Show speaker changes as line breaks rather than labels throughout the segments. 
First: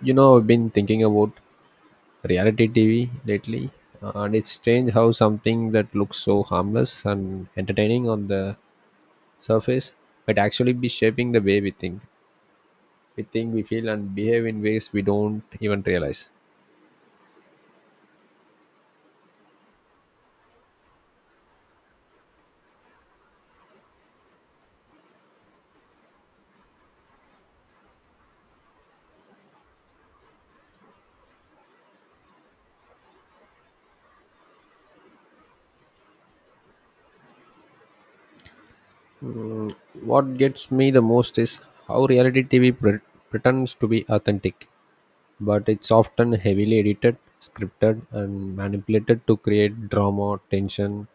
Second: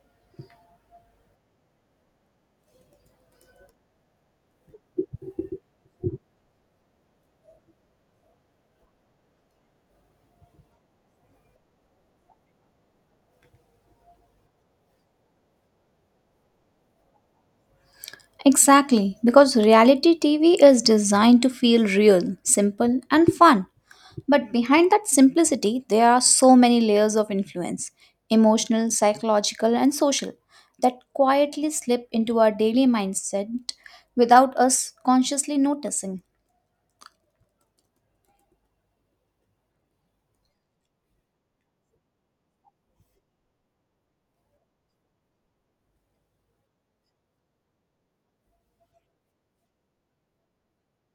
You know, I've been thinking about reality TV lately, and it's strange how something that looks so harmless and entertaining on the surface might actually be shaping the way we think, we feel, and behave in ways we don't even realize.
Exactly, because reality TV is designed to feel real, simple, and fun. But behind that simplicity, there are so many layers of influence emotional, psychological, and social that quietly slip into our daily mindset without us consciously noticing.
What gets me the most is how reality TV pretends to be authentic, but it's often heavily edited, scripted, and manipulated to create drama, tension,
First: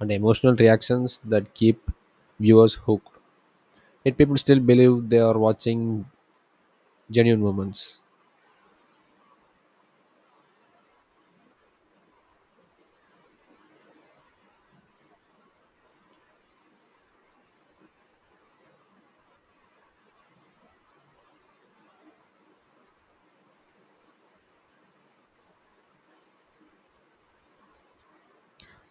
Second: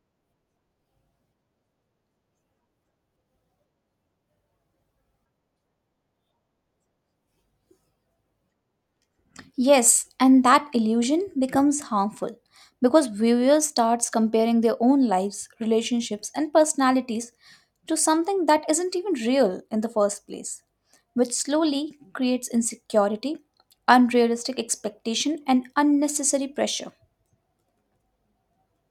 and emotional reactions that keep viewers hooked. Yet people still believe they are watching genuine moments.
Yes, and that illusion becomes harmful because viewers starts comparing their own lives, relationships and personalities to something that isn't even real in the first place, which slowly creates insecurity, unrealistic expectation and unnecessary pressure.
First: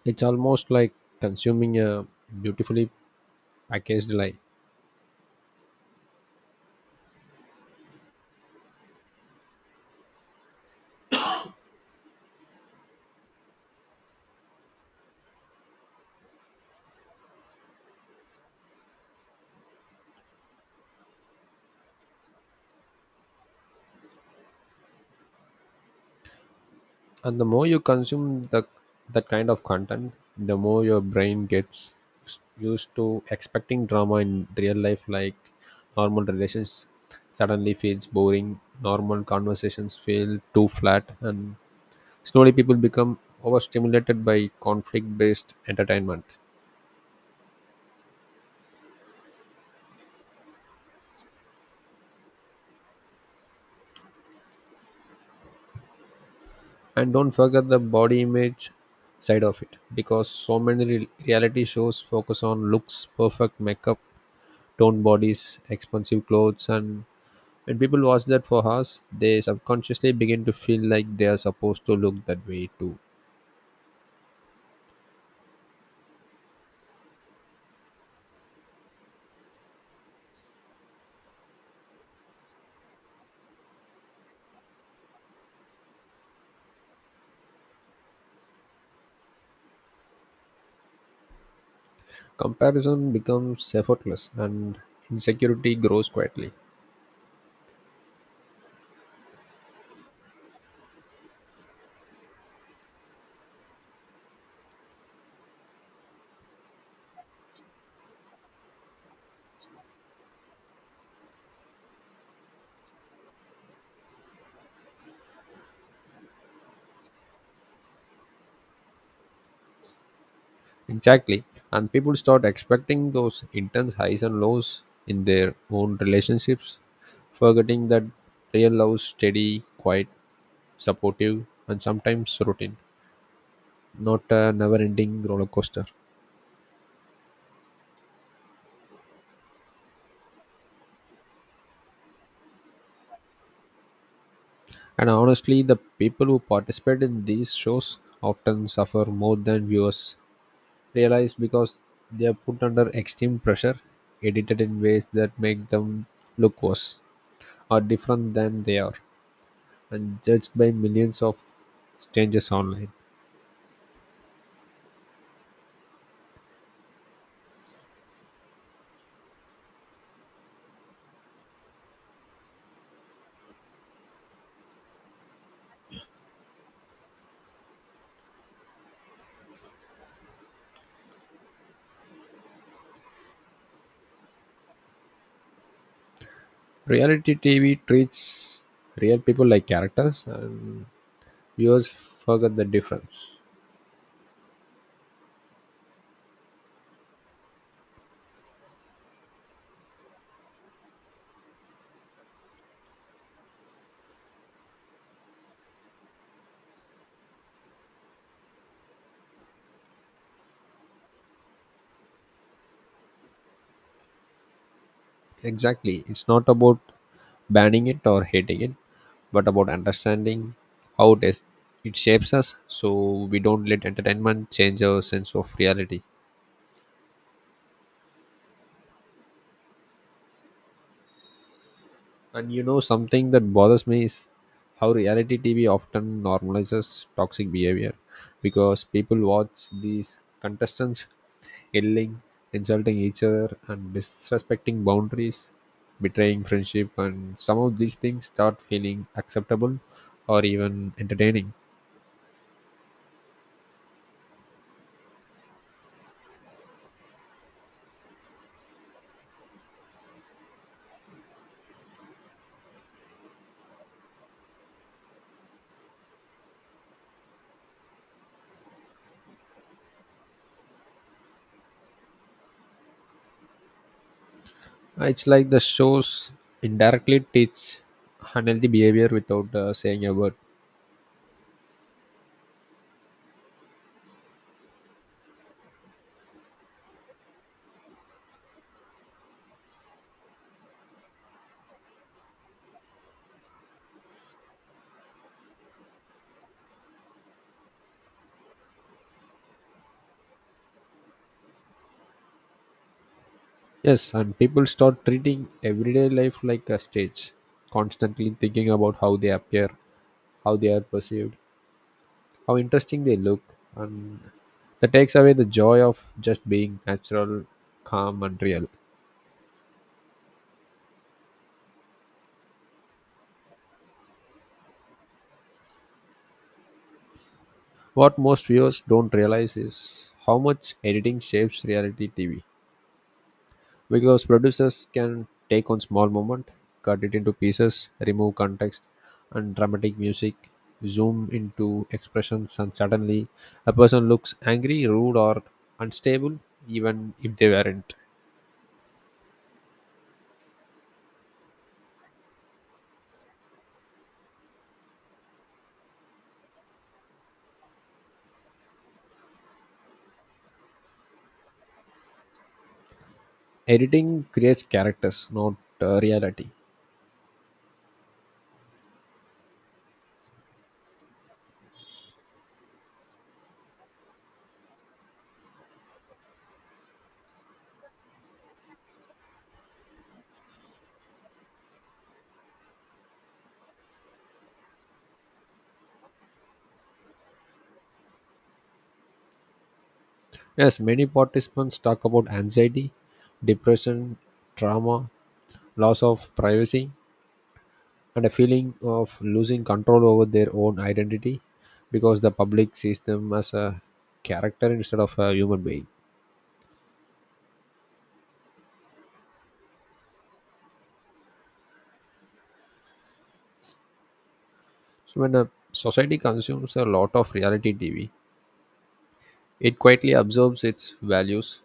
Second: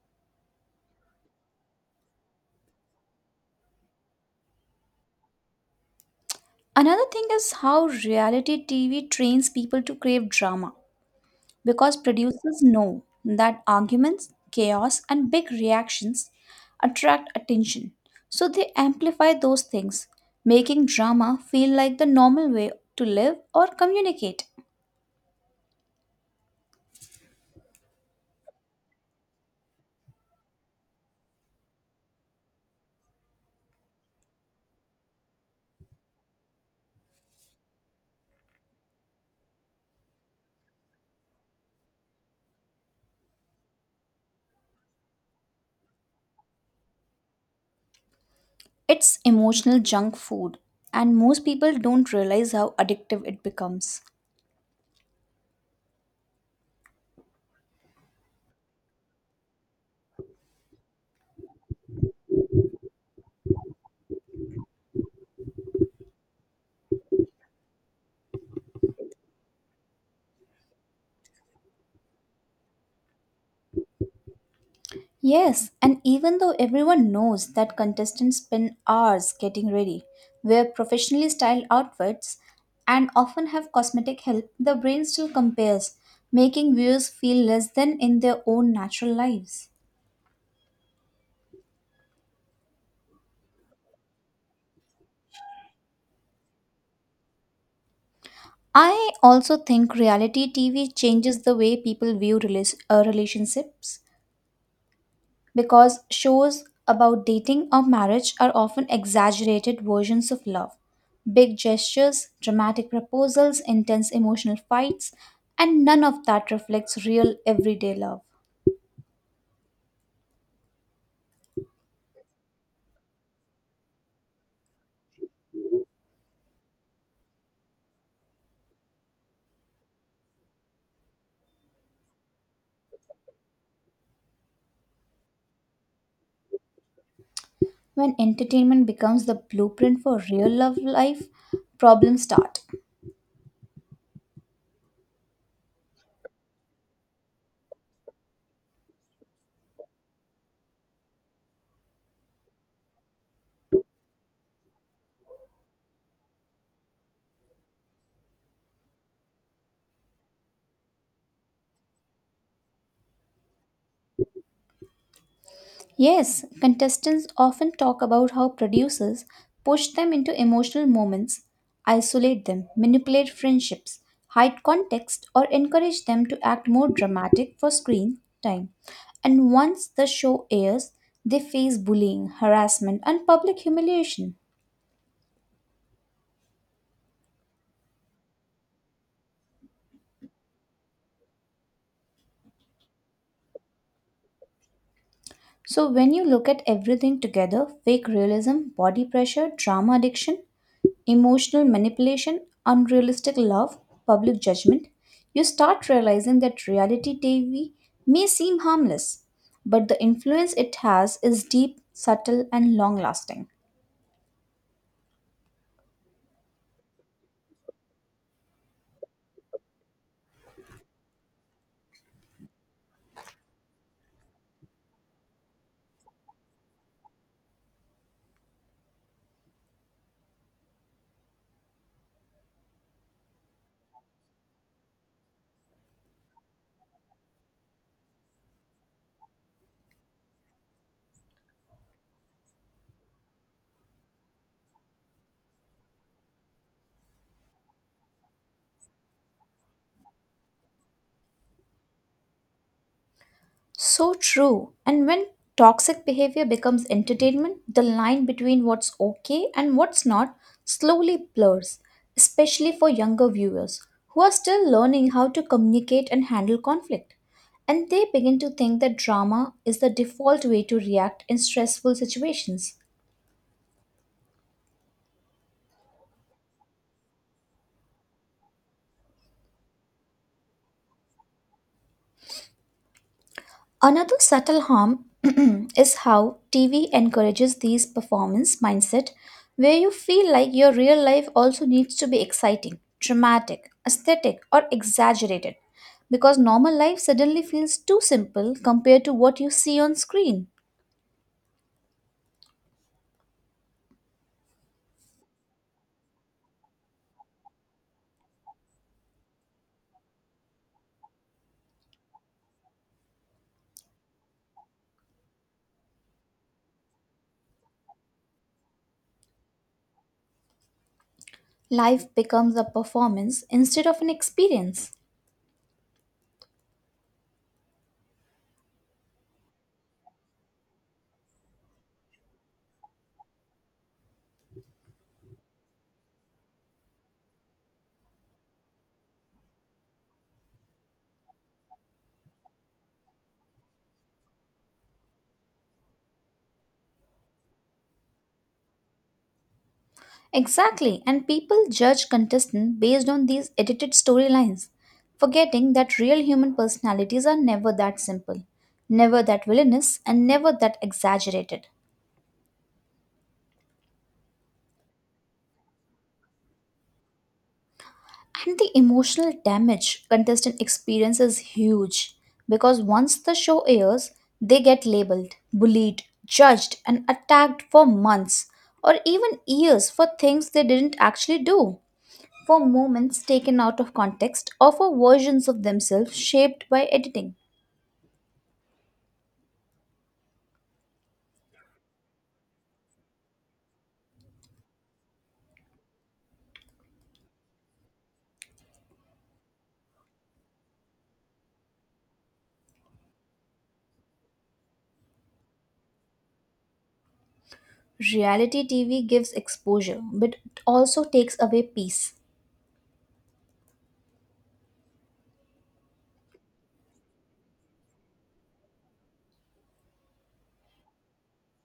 It's almost like consuming a beautifully packaged lie.
Another thing is how reality TV trains people to crave drama because producers know that arguments, chaos, and big reactions attract attention. So they amplify those things, making drama feel like the normal way to live or communicate.
And the more you consume the that kind of content, the more your brain gets used to expecting drama in real life. Like, normal relations suddenly feels boring, normal conversations feel too flat, and slowly people become overstimulated by conflict based entertainment.
It's emotional junk food, and most people don't realize how addictive it becomes.
And don't forget the body image side of it, because so many reality shows focus on looks, perfect makeup, toned bodies, expensive clothes, and when people watch that for us, they subconsciously begin to feel like they are supposed to look that way too.
Yes, and even though everyone knows that contestants spend hours getting ready, wear professionally styled outfits, and often have cosmetic help, the brain still compares, making viewers feel less than in their own natural lives.
Comparison becomes effortless and insecurity grows quietly.
I also think reality TV changes the way people view relationships because shows about dating or marriage are often exaggerated versions of love. Big gestures, dramatic proposals, intense emotional fights, and none of that reflects real everyday love.
Exactly. And people start expecting those intense highs and lows in their own relationships, forgetting that real love is steady, quiet, supportive, and sometimes routine, not a never ending roller coaster.
When entertainment becomes the blueprint for real love life, problems start.
And honestly, the people who participate in these shows often suffer more than viewers realized, because they are put under extreme pressure, edited in ways that make them look worse or different than they are, and judged by millions of strangers online.
Yes, contestants often talk about how producers push them into emotional moments, isolate them, manipulate friendships, hide context, or encourage them to act more dramatic for screen time. And once the show airs, they face bullying, harassment, and public humiliation.
Reality TV treats real people like characters, and viewers forget the difference.
So, when you look at everything together fake realism, body pressure, drama addiction emotional manipulation, unrealistic love, public judgment, you start realizing that reality TV may seem harmless, but the influence it has is deep, subtle, and long lasting.
Exactly, it's not about banning it or hating it, but about understanding how it shapes us, so we don't let entertainment change our sense of reality. And you know, something that bothers me is how reality TV often normalizes toxic behavior, because people watch these contestants yelling, insulting each other, and disrespecting boundaries, betraying friendship, and some of these things start feeling acceptable or even entertaining.
So true. And when toxic behavior becomes entertainment, the line between what's okay and what's not slowly blurs, especially for younger viewers who are still learning how to communicate and handle conflict. And they begin to think that drama is the default way to react in stressful situations.
It's like the shows indirectly teach unhealthy behavior without saying a word.
Another subtle harm is how TV encourages these performance mindset where you feel like your real life also needs to be exciting, dramatic, aesthetic or exaggerated because normal life suddenly feels too simple compared to what you see on screen.
Yes, and people start treating everyday life like a stage, constantly thinking about how they appear, how they are perceived, how interesting they look, and that takes away the joy of just being natural, calm, and real.
Life becomes a performance instead of an experience.
What most viewers don't realize is how much editing shapes reality TV. Because producers can take on small moment, cut it into pieces, remove context, and dramatic music, zoom into expressions, and suddenly a person looks angry, rude, or unstable, even if they weren't.
Exactly, and people judge contestants based on these edited storylines, forgetting that real human personalities are never that simple, never that villainous, and never that exaggerated.
Editing creates characters, not reality.
And the emotional damage contestant experience is huge because once the show airs, they get labeled, bullied, judged, and attacked for months or even years for things they didn't actually do, for moments taken out of context or for versions of themselves shaped by editing.
Yes, many participants talk about anxiety, depression, trauma, loss of privacy, and a feeling of losing control over their own identity, because the public sees them as a character instead of a human being.
Reality TV gives exposure, but it also takes away peace.
So, when a society consumes a lot of reality TV, it quietly absorbs its values:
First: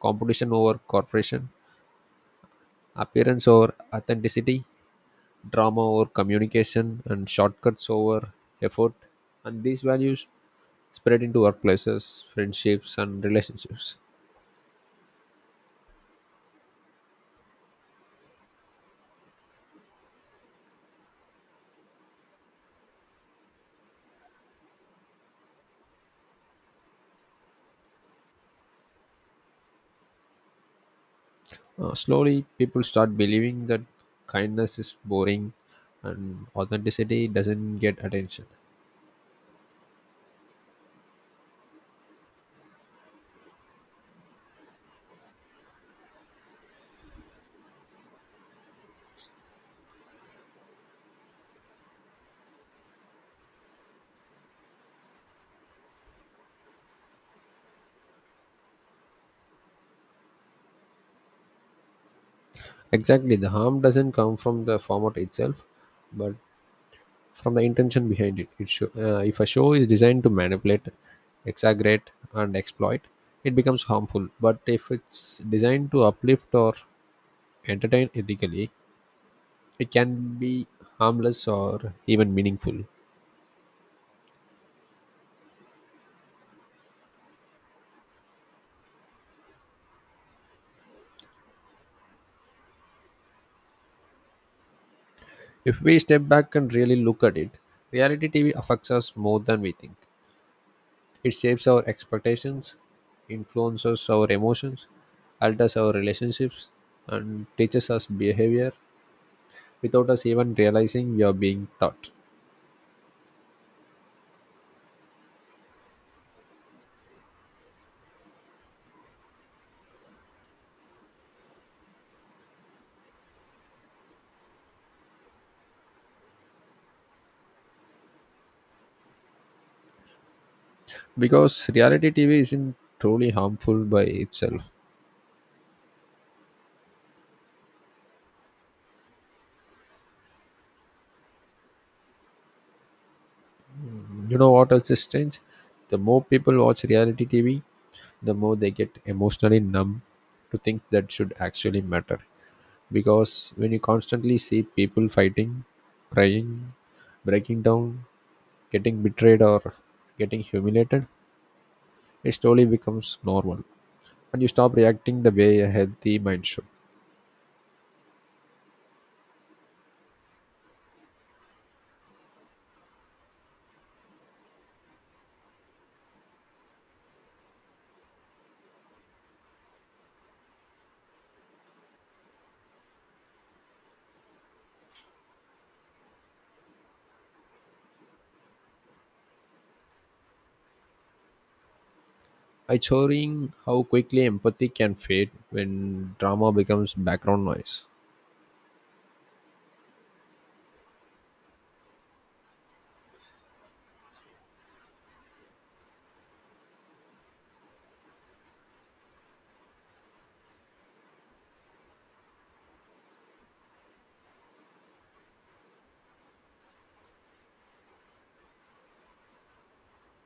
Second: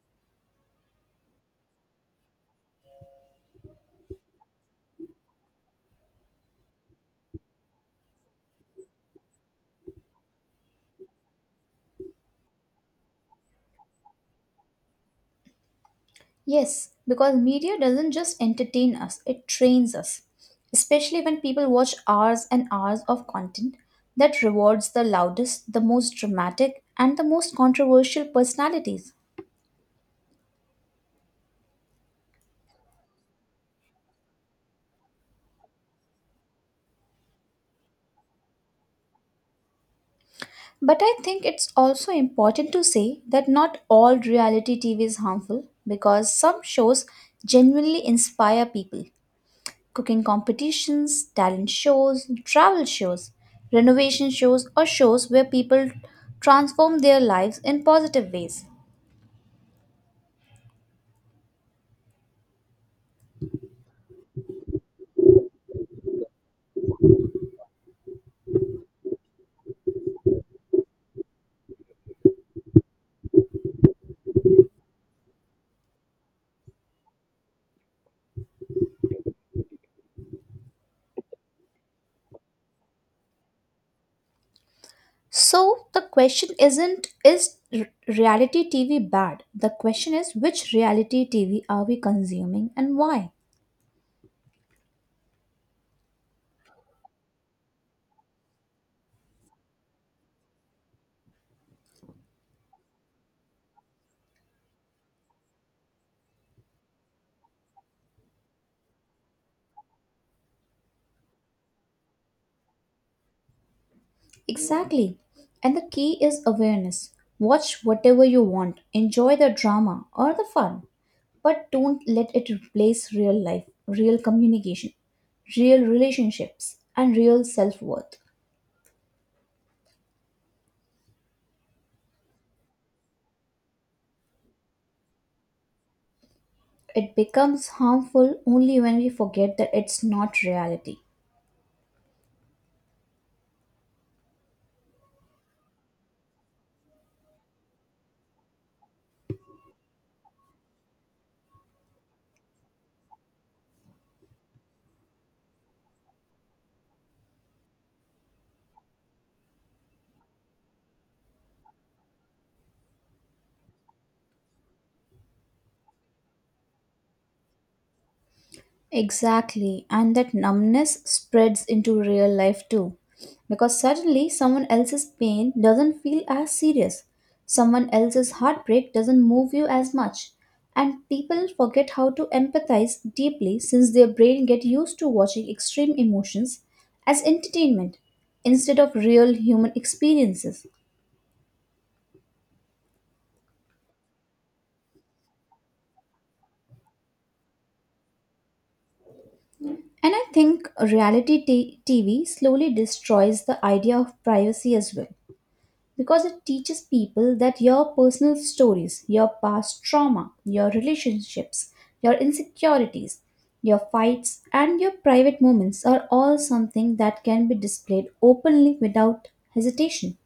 competition over corporation, appearance over authenticity, drama over communication, and shortcuts over effort. And these values spread into workplaces, friendships, and relationships.
Yes, because media doesn't just entertain us, it trains us. Especially when people watch hours and hours of content that rewards the loudest, the most dramatic, and the most controversial personalities.
Slowly, people start believing that kindness is boring and authenticity doesn't get attention.
But I think it's also important to say that not all reality TV is harmful because some shows genuinely inspire people. Cooking competitions, talent shows, travel shows, renovation shows, or shows where people transform their lives in positive ways.
Exactly, the harm doesn't come from the format itself, but from the intention behind it. If a show is designed to manipulate, exaggerate, and exploit, it becomes harmful. But if it's designed to uplift or entertain ethically, it can be harmless or even meaningful.
So the question isn't is reality TV bad? The question is which reality TV are we consuming and why?
If we step back and really look at it, reality TV affects us more than we think. It shapes our expectations, influences our emotions, alters our relationships, and teaches us behavior without us even realizing we are being taught.
Exactly. And the key is awareness. Watch whatever you want, enjoy the drama or the fun, but don't let it replace real life, real communication, real relationships, and real self worth.
Because reality TV isn't truly harmful by itself.
It becomes harmful only when we forget that it's not reality.
You know what else is strange? The more people watch reality TV, the more they get emotionally numb to things that should actually matter. Because when you constantly see people fighting, crying, breaking down, getting betrayed or getting humiliated, it slowly becomes normal and you stop reacting the way a healthy mind should.
Exactly, and that numbness spreads into real life too. Because suddenly someone else's pain doesn't feel as serious, someone else's heartbreak doesn't move you as much, and people forget how to empathize deeply since their brain get used to watching extreme emotions as entertainment instead of real human experiences.
It's showing how quickly empathy can fade when drama becomes background noise.
And I think reality TV slowly destroys the idea of privacy as well because it teaches people that your personal stories, your past trauma, your relationships, your insecurities, your fights, and your private moments are all something that can be displayed openly without hesitation.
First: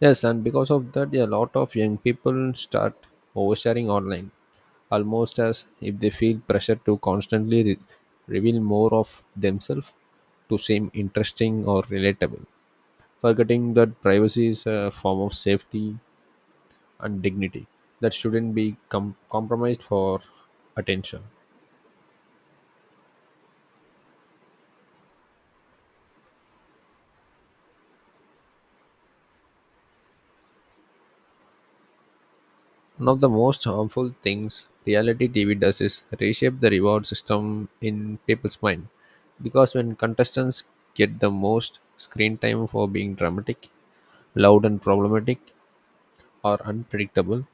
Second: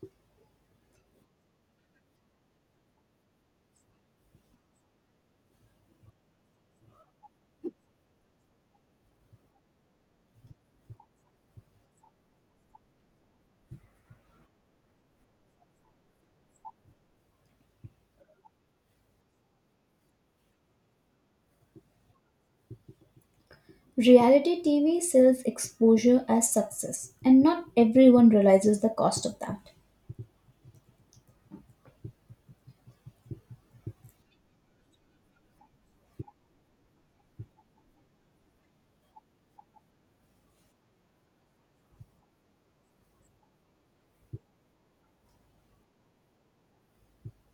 Yes, and because of that, a lot of young people start oversharing online, almost as if they feel pressure to constantly reveal more of themselves to seem interesting or relatable, forgetting that privacy is a form of safety and dignity that shouldn't be compromised for attention.
Reality TV sells exposure as success, and not everyone realizes the cost of that.
One of the most harmful things reality TV does is reshape the reward system in people's mind. Because when contestants get the most screen time for being dramatic, loud and problematic, or unpredictable,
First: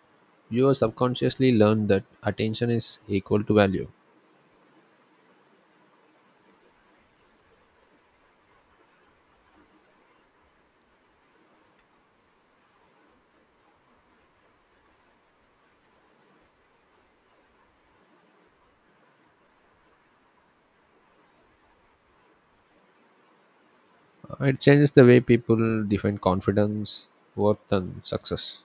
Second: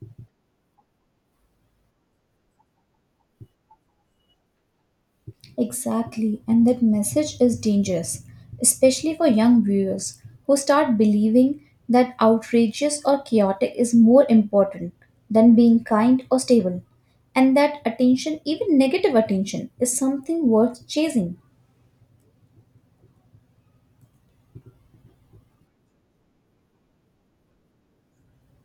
viewers subconsciously learn that attention is equal to value.
Exactly, and that message is dangerous, especially for young viewers who start believing that outrageous or chaotic is more important than being kind or stable, and that attention, even negative attention, is something worth chasing.
It changes the way people define confidence, worth, and success.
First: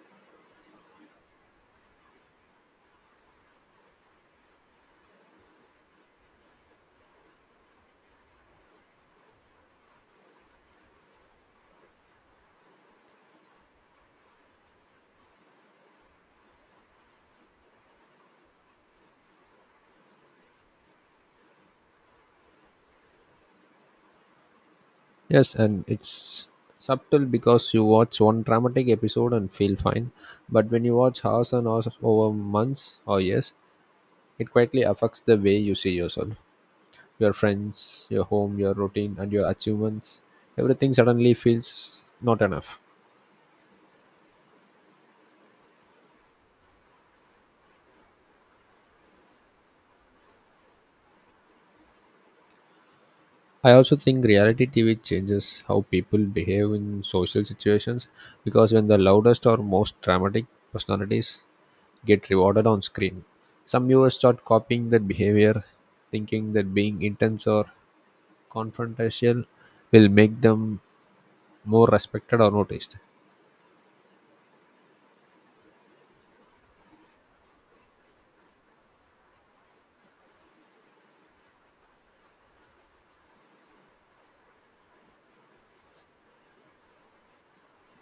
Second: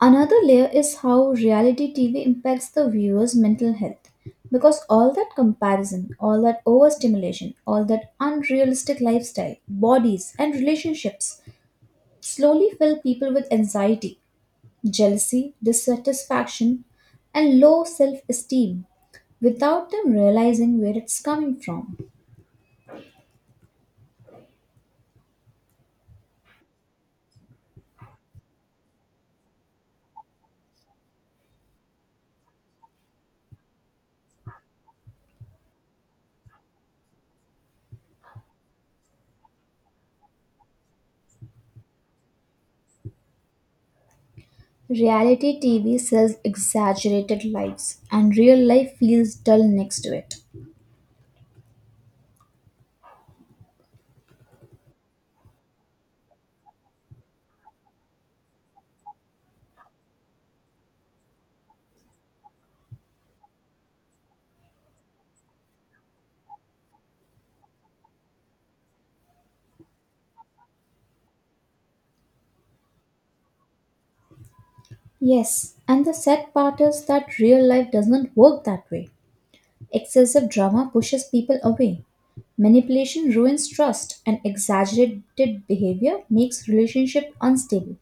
Another layer is how reality TV impacts the viewer's mental health. Because all that comparison, all that overstimulation, all that unrealistic lifestyle, bodies, and relationships slowly fill people with anxiety, jealousy, dissatisfaction, and low self esteem without them realizing where it's coming from.
Yes, and it's subtle, because you watch one dramatic episode and feel fine, but when you watch hours and hours over months or years, it quietly affects the way you see yourself, your friends, your home, your routine, and your achievements. Everything suddenly feels not enough.
Reality TV sells exaggerated lives, and real life feels dull next to it.
I also think reality TV changes how people behave in social situations, because when the loudest or most dramatic personalities get rewarded on screen, some viewers start copying that behavior, thinking that being intense or confrontational will make them more respected or noticed.
Yes, and the sad part is that real life doesn't work that way. Excessive drama pushes people away. Manipulation ruins trust, and exaggerated behavior makes relationship unstable.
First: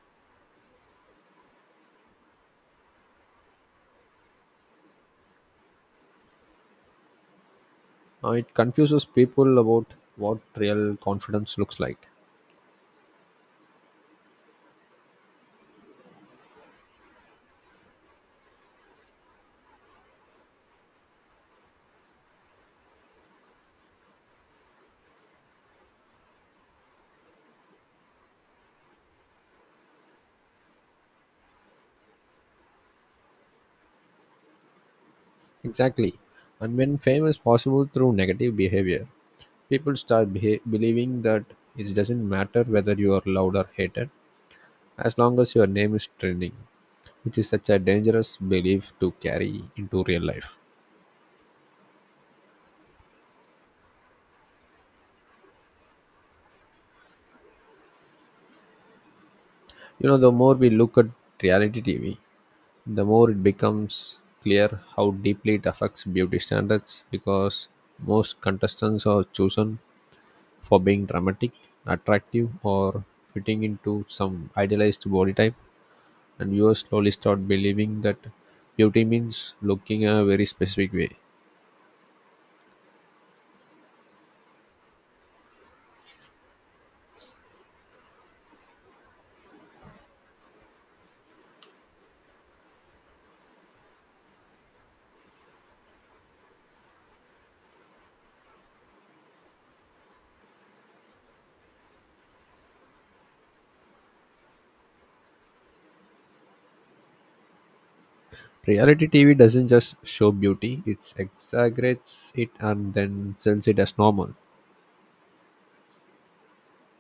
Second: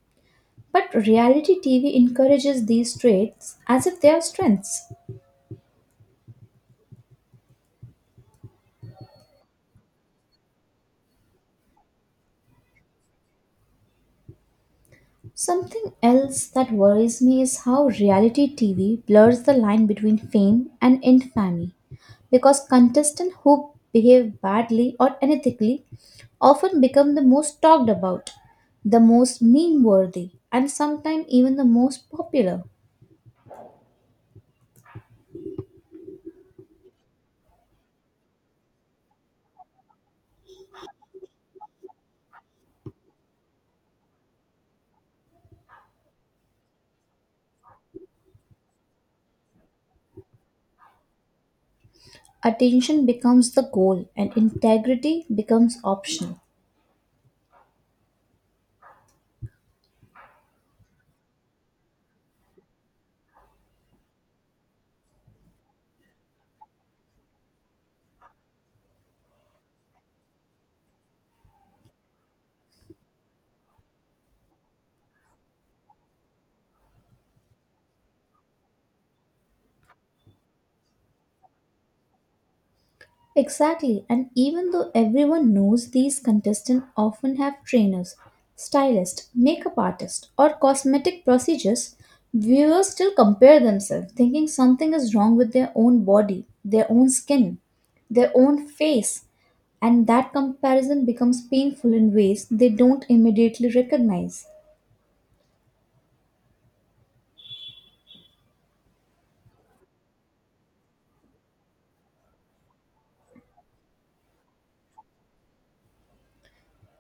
But reality TV encourages these traits as if they are strengths.
It confuses people about what real confidence looks like.
Something else that worries me is how reality TV blurs the line between fame and infamy because contestants who behave badly or unethically often become the most talked about, the most meme worthy, and sometimes even the most popular.
Exactly. And when fame is possible through negative behavior, people start believing that it doesn't matter whether you are loved or hated, as long as your name is trending, which is such a dangerous belief to carry into real life.
Attention becomes the goal and integrity becomes optional.
You know, the more we look at reality TV, the more it becomes clear how deeply it affects beauty standards, because most contestants are chosen for being dramatic, attractive, or fitting into some idealized body type, and viewers slowly start believing that beauty means looking in a very specific way.
Exactly, and even though everyone knows these contestants often have trainers, stylists, makeup artists, or cosmetic procedures, viewers still compare themselves, thinking something is wrong with their own body, their own skin, their own face, and that comparison becomes painful in ways they don't immediately recognize.
Reality TV doesn't just show beauty, it exaggerates it and then sells it as normal.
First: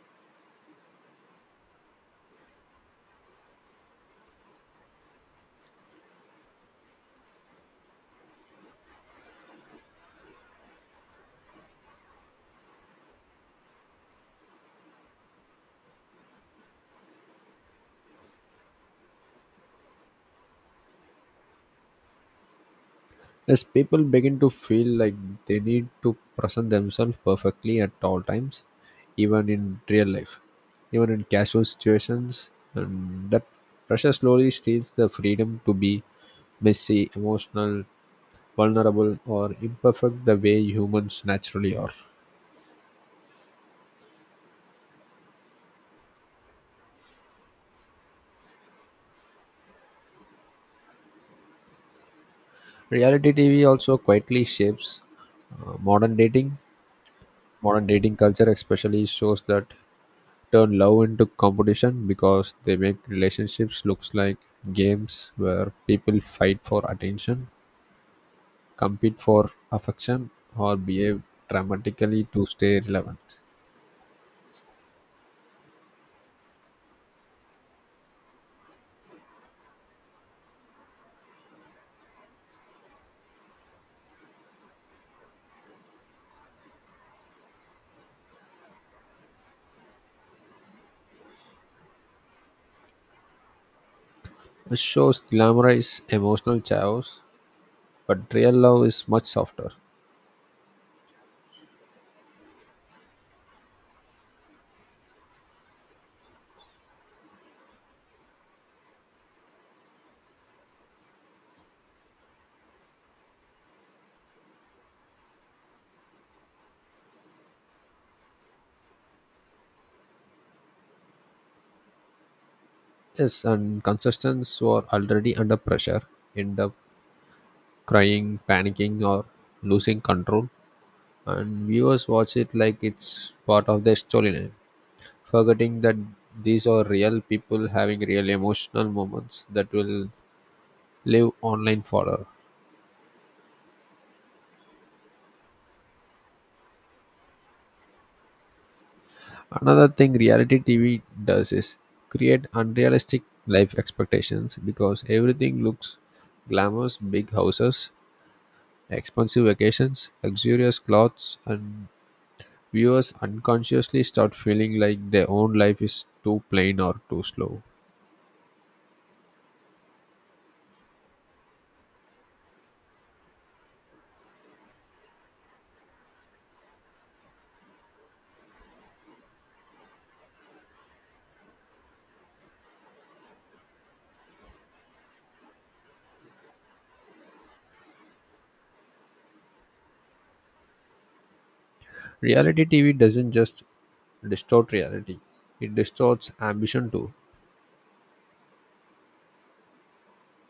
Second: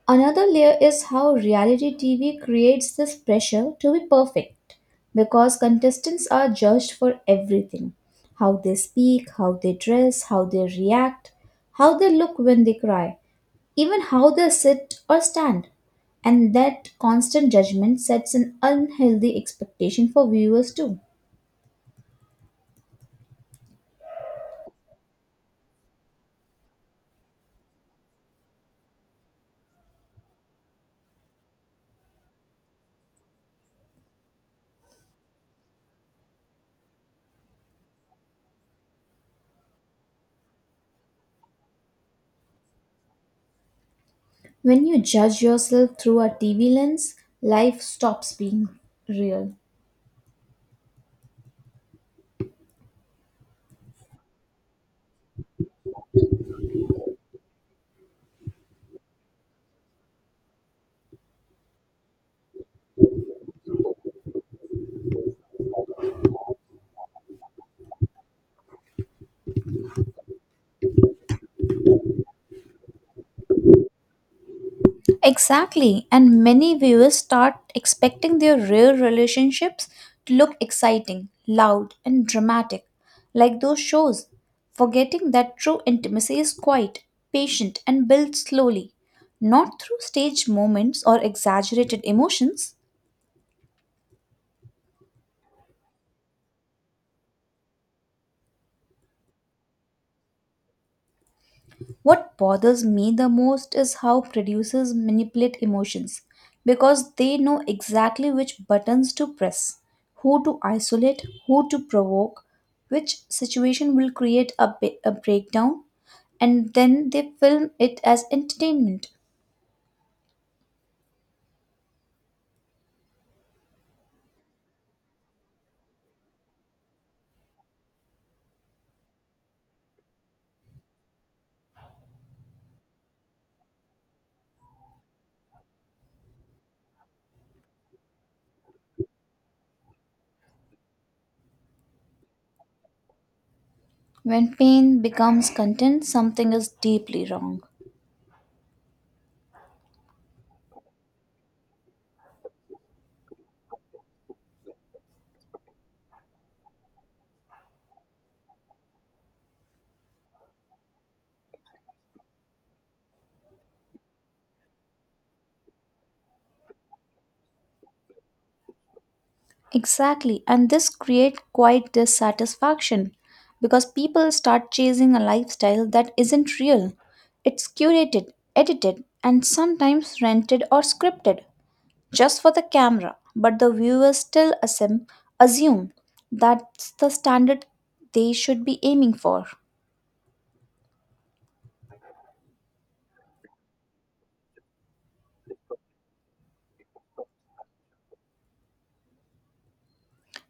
Another layer is how reality TV creates this pressure to be perfect because contestants are judged for everything how they speak, how they dress, how they react, how they look when they cry, even how they sit or stand. And that constant judgment sets an unhealthy expectation for viewers too.
As people begin to feel like they need to present themselves perfectly at all times, even in real life, even in casual situations, and that pressure slowly steals the freedom to be messy, emotional, vulnerable, or imperfect the way humans naturally are.
When you judge yourself through a TV lens, life stops being real.
Reality TV also quietly shapes modern dating. Modern dating culture, especially, shows that turn love into competition, because they make relationships looks like games where people fight for attention, compete for affection, or behave dramatically to stay relevant.
Exactly, and many viewers start expecting their real relationships to look exciting, loud, and dramatic, like those shows, forgetting that true intimacy is quiet, patient, and built slowly, not through staged moments or exaggerated emotions.
The show's glamorize emotional chaos, but real love is much softer.
What bothers me the most is how producers manipulate emotions because they know exactly which buttons to press, who to isolate, who to provoke, which situation will create a breakdown, and then they film it as entertainment.
Yes, and contestants who are already under pressure end up crying, panicking, or losing control, and viewers watch it like it's part of their storyline, forgetting that these are real people having real emotional moments that will live online forever.
When pain becomes content, something is deeply wrong.
Another thing reality TV does is create unrealistic life expectations, because everything looks glamorous: big houses, expensive vacations, luxurious clothes, and viewers unconsciously start feeling like their own life is too plain or too slow.
Exactly, and this creates quite dissatisfaction because people start chasing a lifestyle that isn't real. It's curated, edited, and sometimes rented or scripted just for the camera, but the viewers still assume that's the standard they should be aiming for.
Reality TV doesn't just distort reality, it distorts ambition too.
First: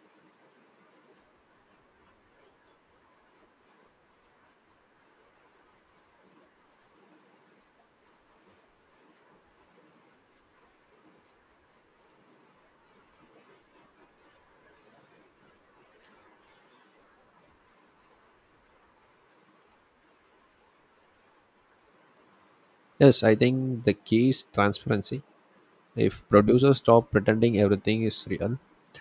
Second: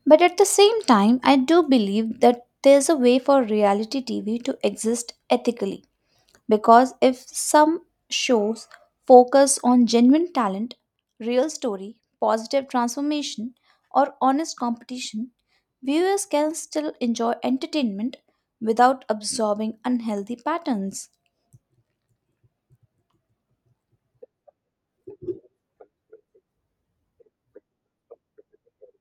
But at the same time, I do believe that there's a way for reality TV to exist ethically. Because if some shows focus on genuine talent, real story, positive transformation, or honest competition, viewers can still enjoy entertainment without absorbing unhealthy patterns.
Yes, I think the key is transparency. If producers stop pretending everything is real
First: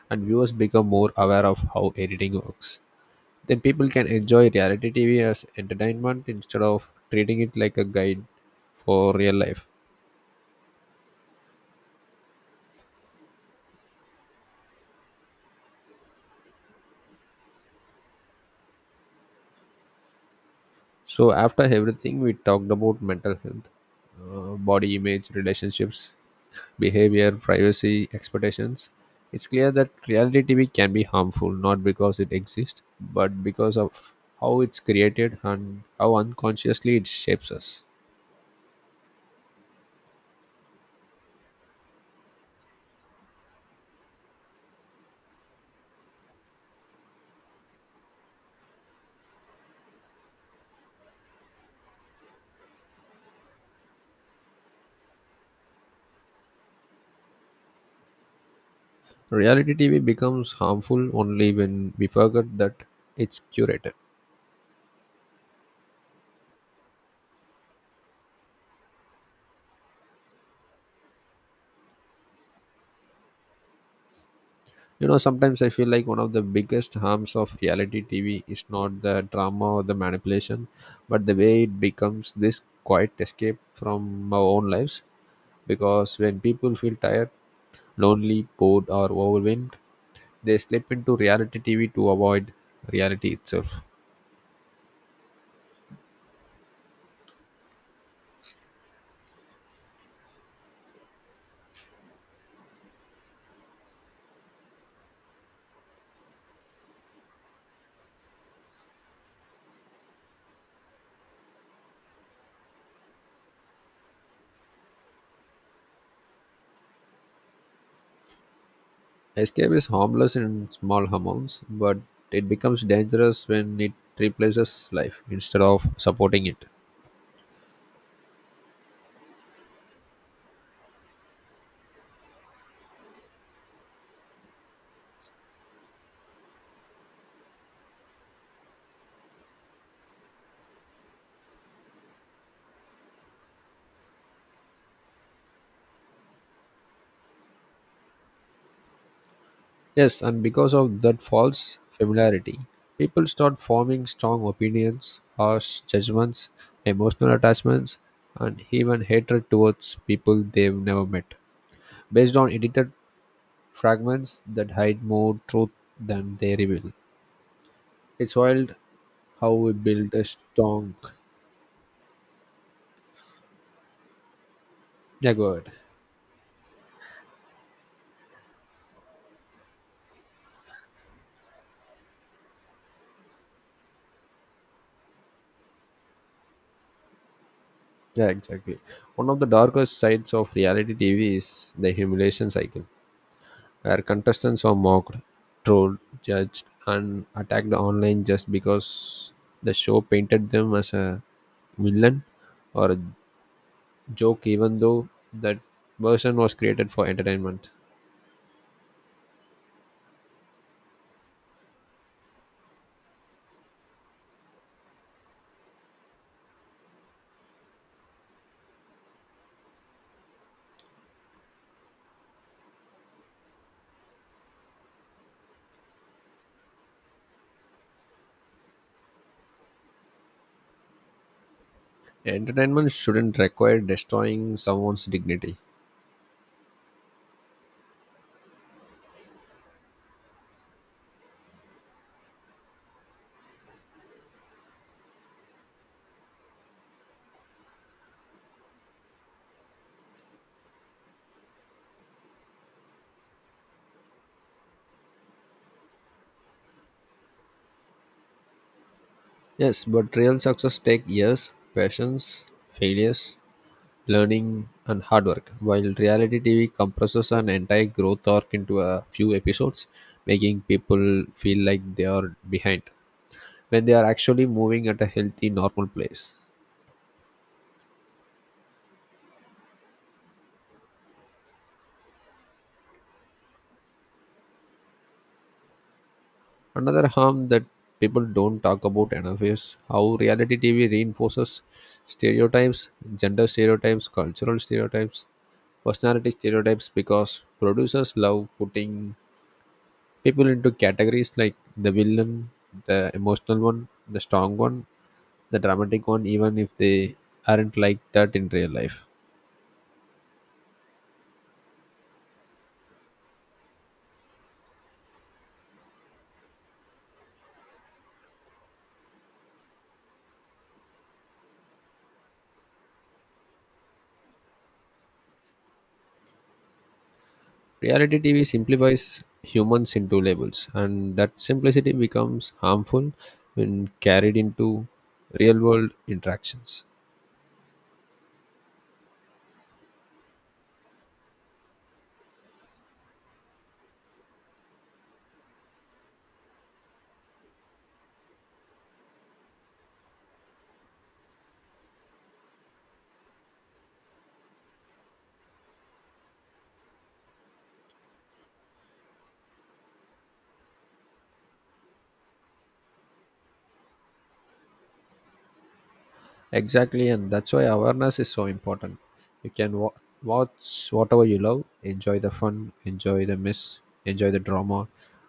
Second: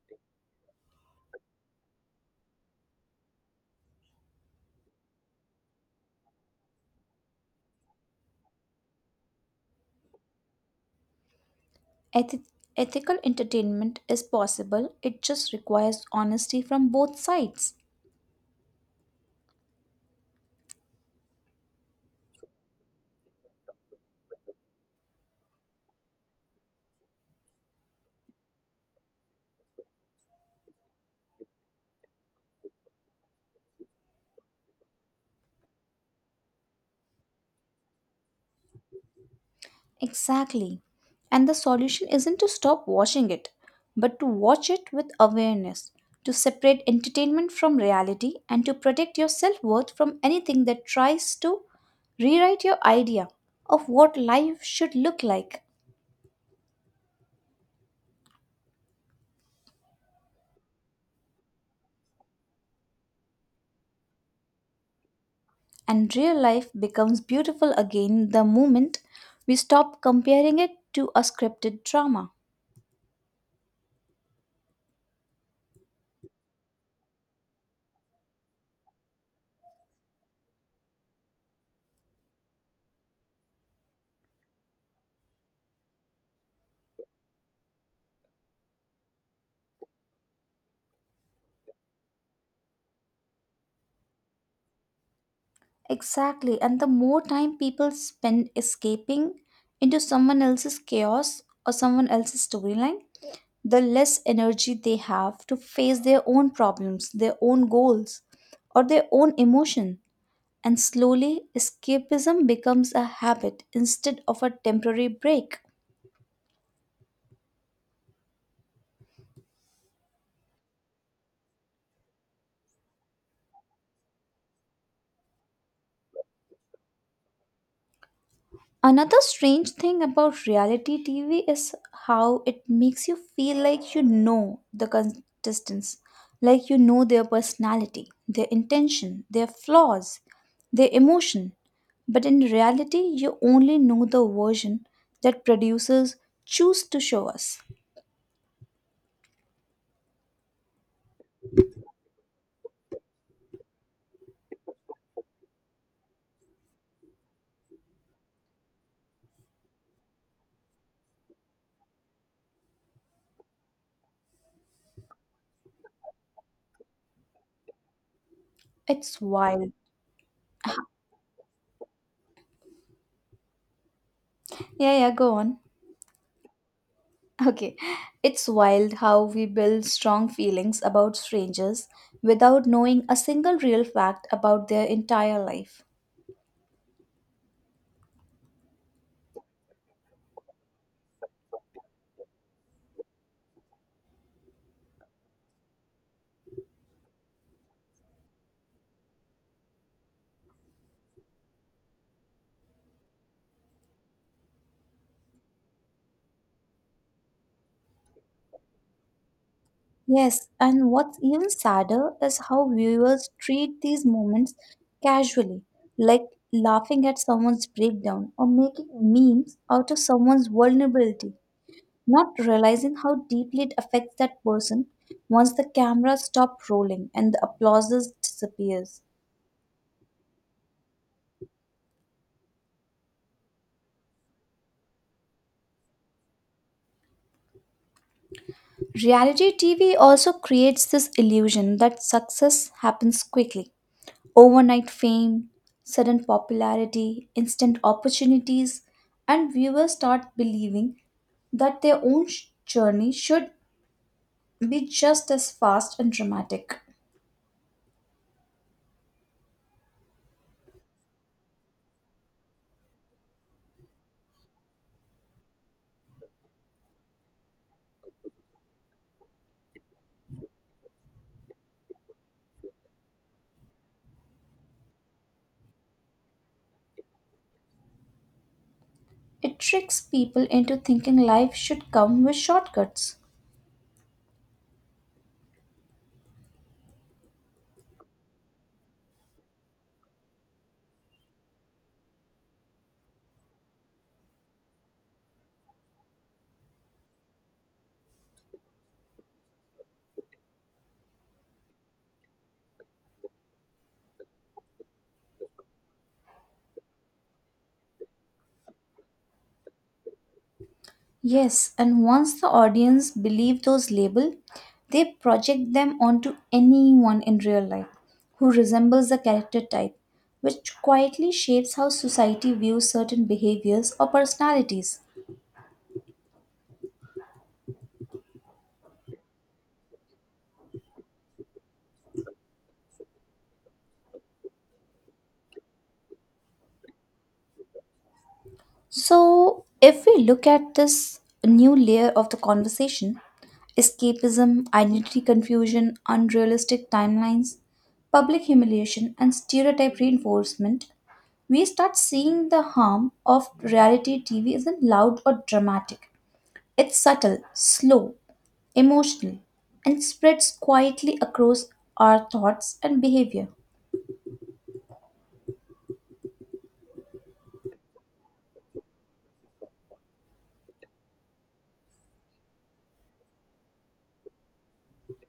and viewers become more aware of how editing works, then people can enjoy reality TV as entertainment instead of treating it like a guide for real life.
Eth- ethical entertainment is possible, it just requires honesty from both sides.
So after everything, we talked about mental health, body image, relationships, behavior, privacy, expectations. It's clear that reality TV can be harmful not because it exists, but because of how it's created and how unconsciously it shapes us.
Exactly. And the solution isn't to stop watching it, but to watch it with awareness, to separate entertainment from reality, and to protect your self worth from anything that tries to rewrite your idea of what life should look like.
Reality TV becomes harmful only when we forget that it's curated.
And real life becomes beautiful again the moment we stop comparing it to a scripted drama.
You know, sometimes I feel like one of the biggest harms of reality TV is not the drama or the manipulation, but the way it becomes this quiet escape from our own lives. Because when people feel tired, lonely, bored, or overwhelmed, they slip into reality TV to avoid reality itself.
Exactly. And the more time people spend escaping into someone else's chaos or someone else's storyline, the less energy they have to face their own problems, their own goals, or their own emotion. And slowly, escapism becomes a habit instead of a temporary break.
Escape is harmless in small amounts, but it becomes dangerous when it replaces life instead of supporting it.
Another strange thing about reality TV is how it makes you feel like you know the contestants, like you know their personality, their intention, their flaws, their emotion. But in reality, you only know the version that producers choose to show us.
Yes, and because of that false familiarity, people start forming strong opinions, harsh judgments, emotional attachments, and even hatred towards people they've never met, based on edited fragments that hide more truth than they reveal. It's wild
It's
how we
wild.
build a strong.
Yeah, yeah,
Yeah,
go
go
on.
ahead.
Okay. It's wild how we build strong feelings about strangers without knowing a single real fact about their entire life.
Yeah, exactly. One of the darkest sides of reality TV is the humiliation cycle, where contestants were mocked, trolled, judged, and attacked online just because the show painted them as a villain or a joke, even though that version was created for entertainment.
Yes, and what's even sadder is how viewers treat these moments casually, like laughing at someone's breakdown or making memes out of someone's vulnerability, not realizing how deeply it affects that person once the camera stops rolling and the applause disappears.
Entertainment shouldn't require destroying someone's dignity.
Reality TV also creates this illusion that success happens quickly. Overnight fame, sudden popularity, instant opportunities, and viewers start believing that their own journey should be just as fast and dramatic.
Yes, but real success takes years, patience, failures, learning, and hard work. While reality TV compresses an entire growth arc into a few episodes, making people feel like they are behind, when they are actually moving at a healthy, normal pace.
It tricks people into thinking life should come with shortcuts.
Another harm that people don't talk about enough is how reality TV reinforces stereotypes, gender stereotypes, cultural stereotypes, personality stereotypes, because producers love putting people into categories like the villain, the emotional one, the strong one, the dramatic one, even if they aren't like that in real life.
Yes, and once the audience believe those labels, they project them onto anyone in real life who resembles the character type, which quietly shapes how society views certain behaviors or personalities.
Reality TV simplifies humans into labels, and that simplicity becomes harmful when carried into real world interactions.
So, if we look at this new layer of the conversation escapism, identity confusion, unrealistic timelines, public humiliation, and stereotype reinforcement we start seeing the harm of reality TV isn't loud or dramatic. It's subtle, slow, emotional, and spreads quietly across our thoughts and behavior.
Exactly, and that's why awareness is so important. You can watch whatever you love, enjoy the fun, enjoy the mess, enjoy the drama,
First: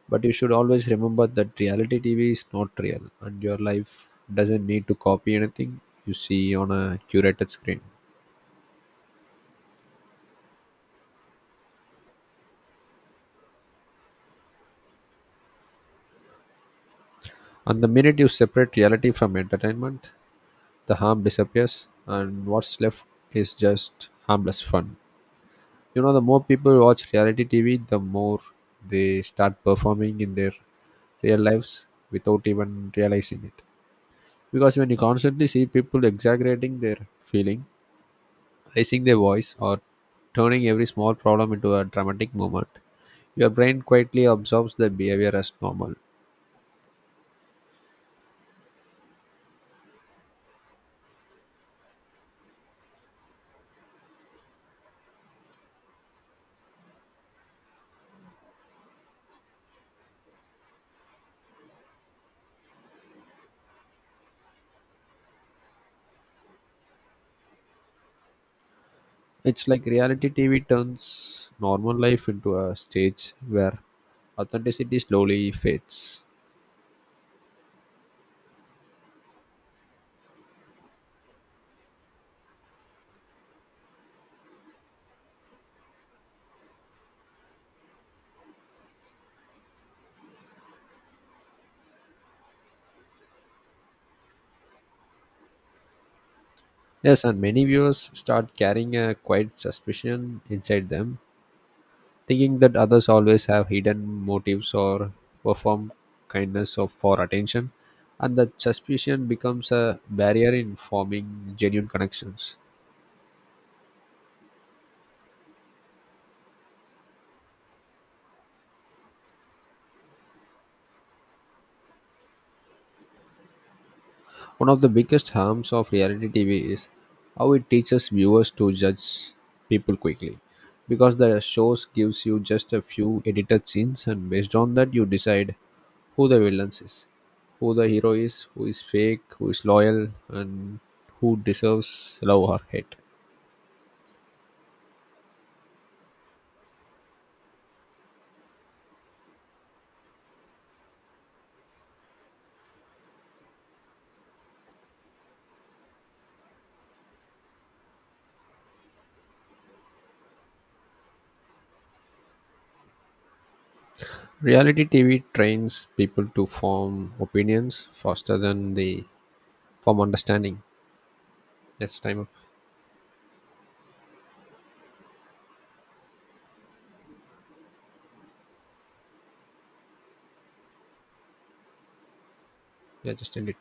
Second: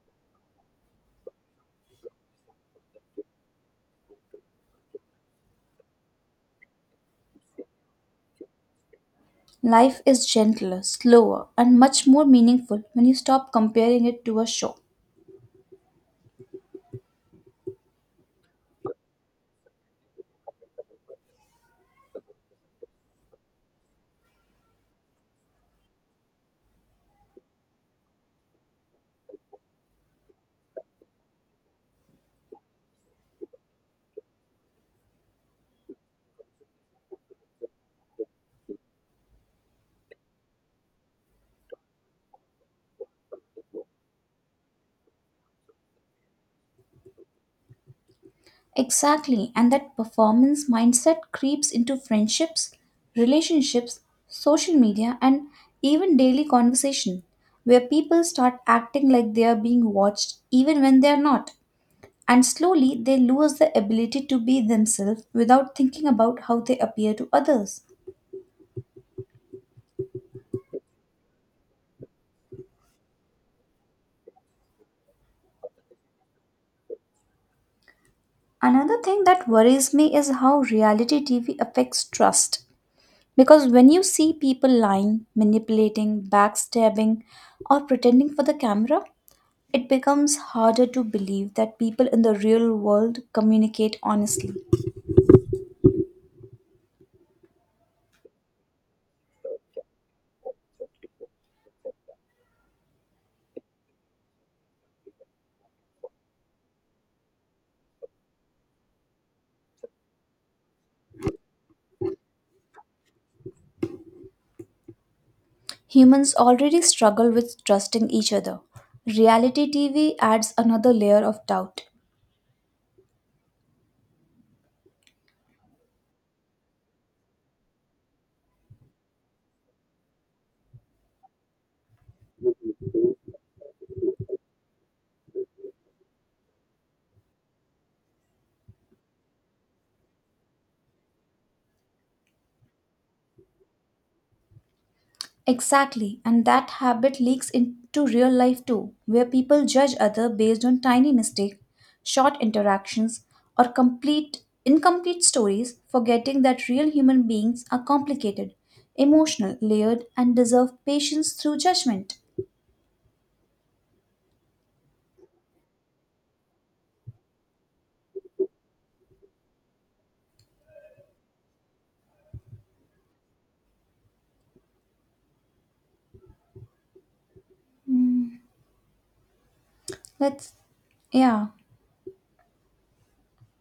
but you should always remember that reality TV is not real, and your life doesn't need to copy anything you see on a curated screen.
Life is gentler, slower, and much more meaningful when you stop comparing it to a show.
And the minute you separate reality from entertainment, the harm disappears and what's left is just harmless fun. You know, the more people watch reality TV, the more they start performing in their real lives without even realizing it, because when you constantly see people exaggerating their feeling, raising their voice, or turning every small problem into a dramatic moment, your brain quietly absorbs the behavior as normal.
Exactly, and that performance mindset creeps into friendships, relationships, social media, and even daily conversation, where people start acting like they are being watched even when they are not. And slowly, they lose the ability to be themselves without thinking about how they appear to others.
It's like reality TV turns normal life into a stage where authenticity slowly fades.
Another thing that worries me is how reality TV affects trust. Because when you see people lying, manipulating, backstabbing, or pretending for the camera, it becomes harder to believe that people in the real world communicate honestly.
Yes, and many viewers start carrying a quiet suspicion inside them, thinking that others always have hidden motives or perform kindness for attention, and that suspicion becomes a barrier in forming genuine connections.
Humans already struggle with trusting each other. Reality TV adds another layer of doubt.
One of the biggest harms of reality TV is how it teaches viewers to judge people quickly, because the shows gives you just a few edited scenes and based on that you decide who the villain is, who the hero is, who is fake, who is loyal and who deserves love or hate.
Exactly, and that habit leaks into real life too, where people judge other based on tiny mistakes, short interactions, or complete incomplete stories, forgetting that real human beings are complicated, emotional, layered, and deserve patience through judgment.
Reality TV trains people to form opinions faster than they form understanding. Yes, time up.
Let's Yeah.
Yeah, just end it.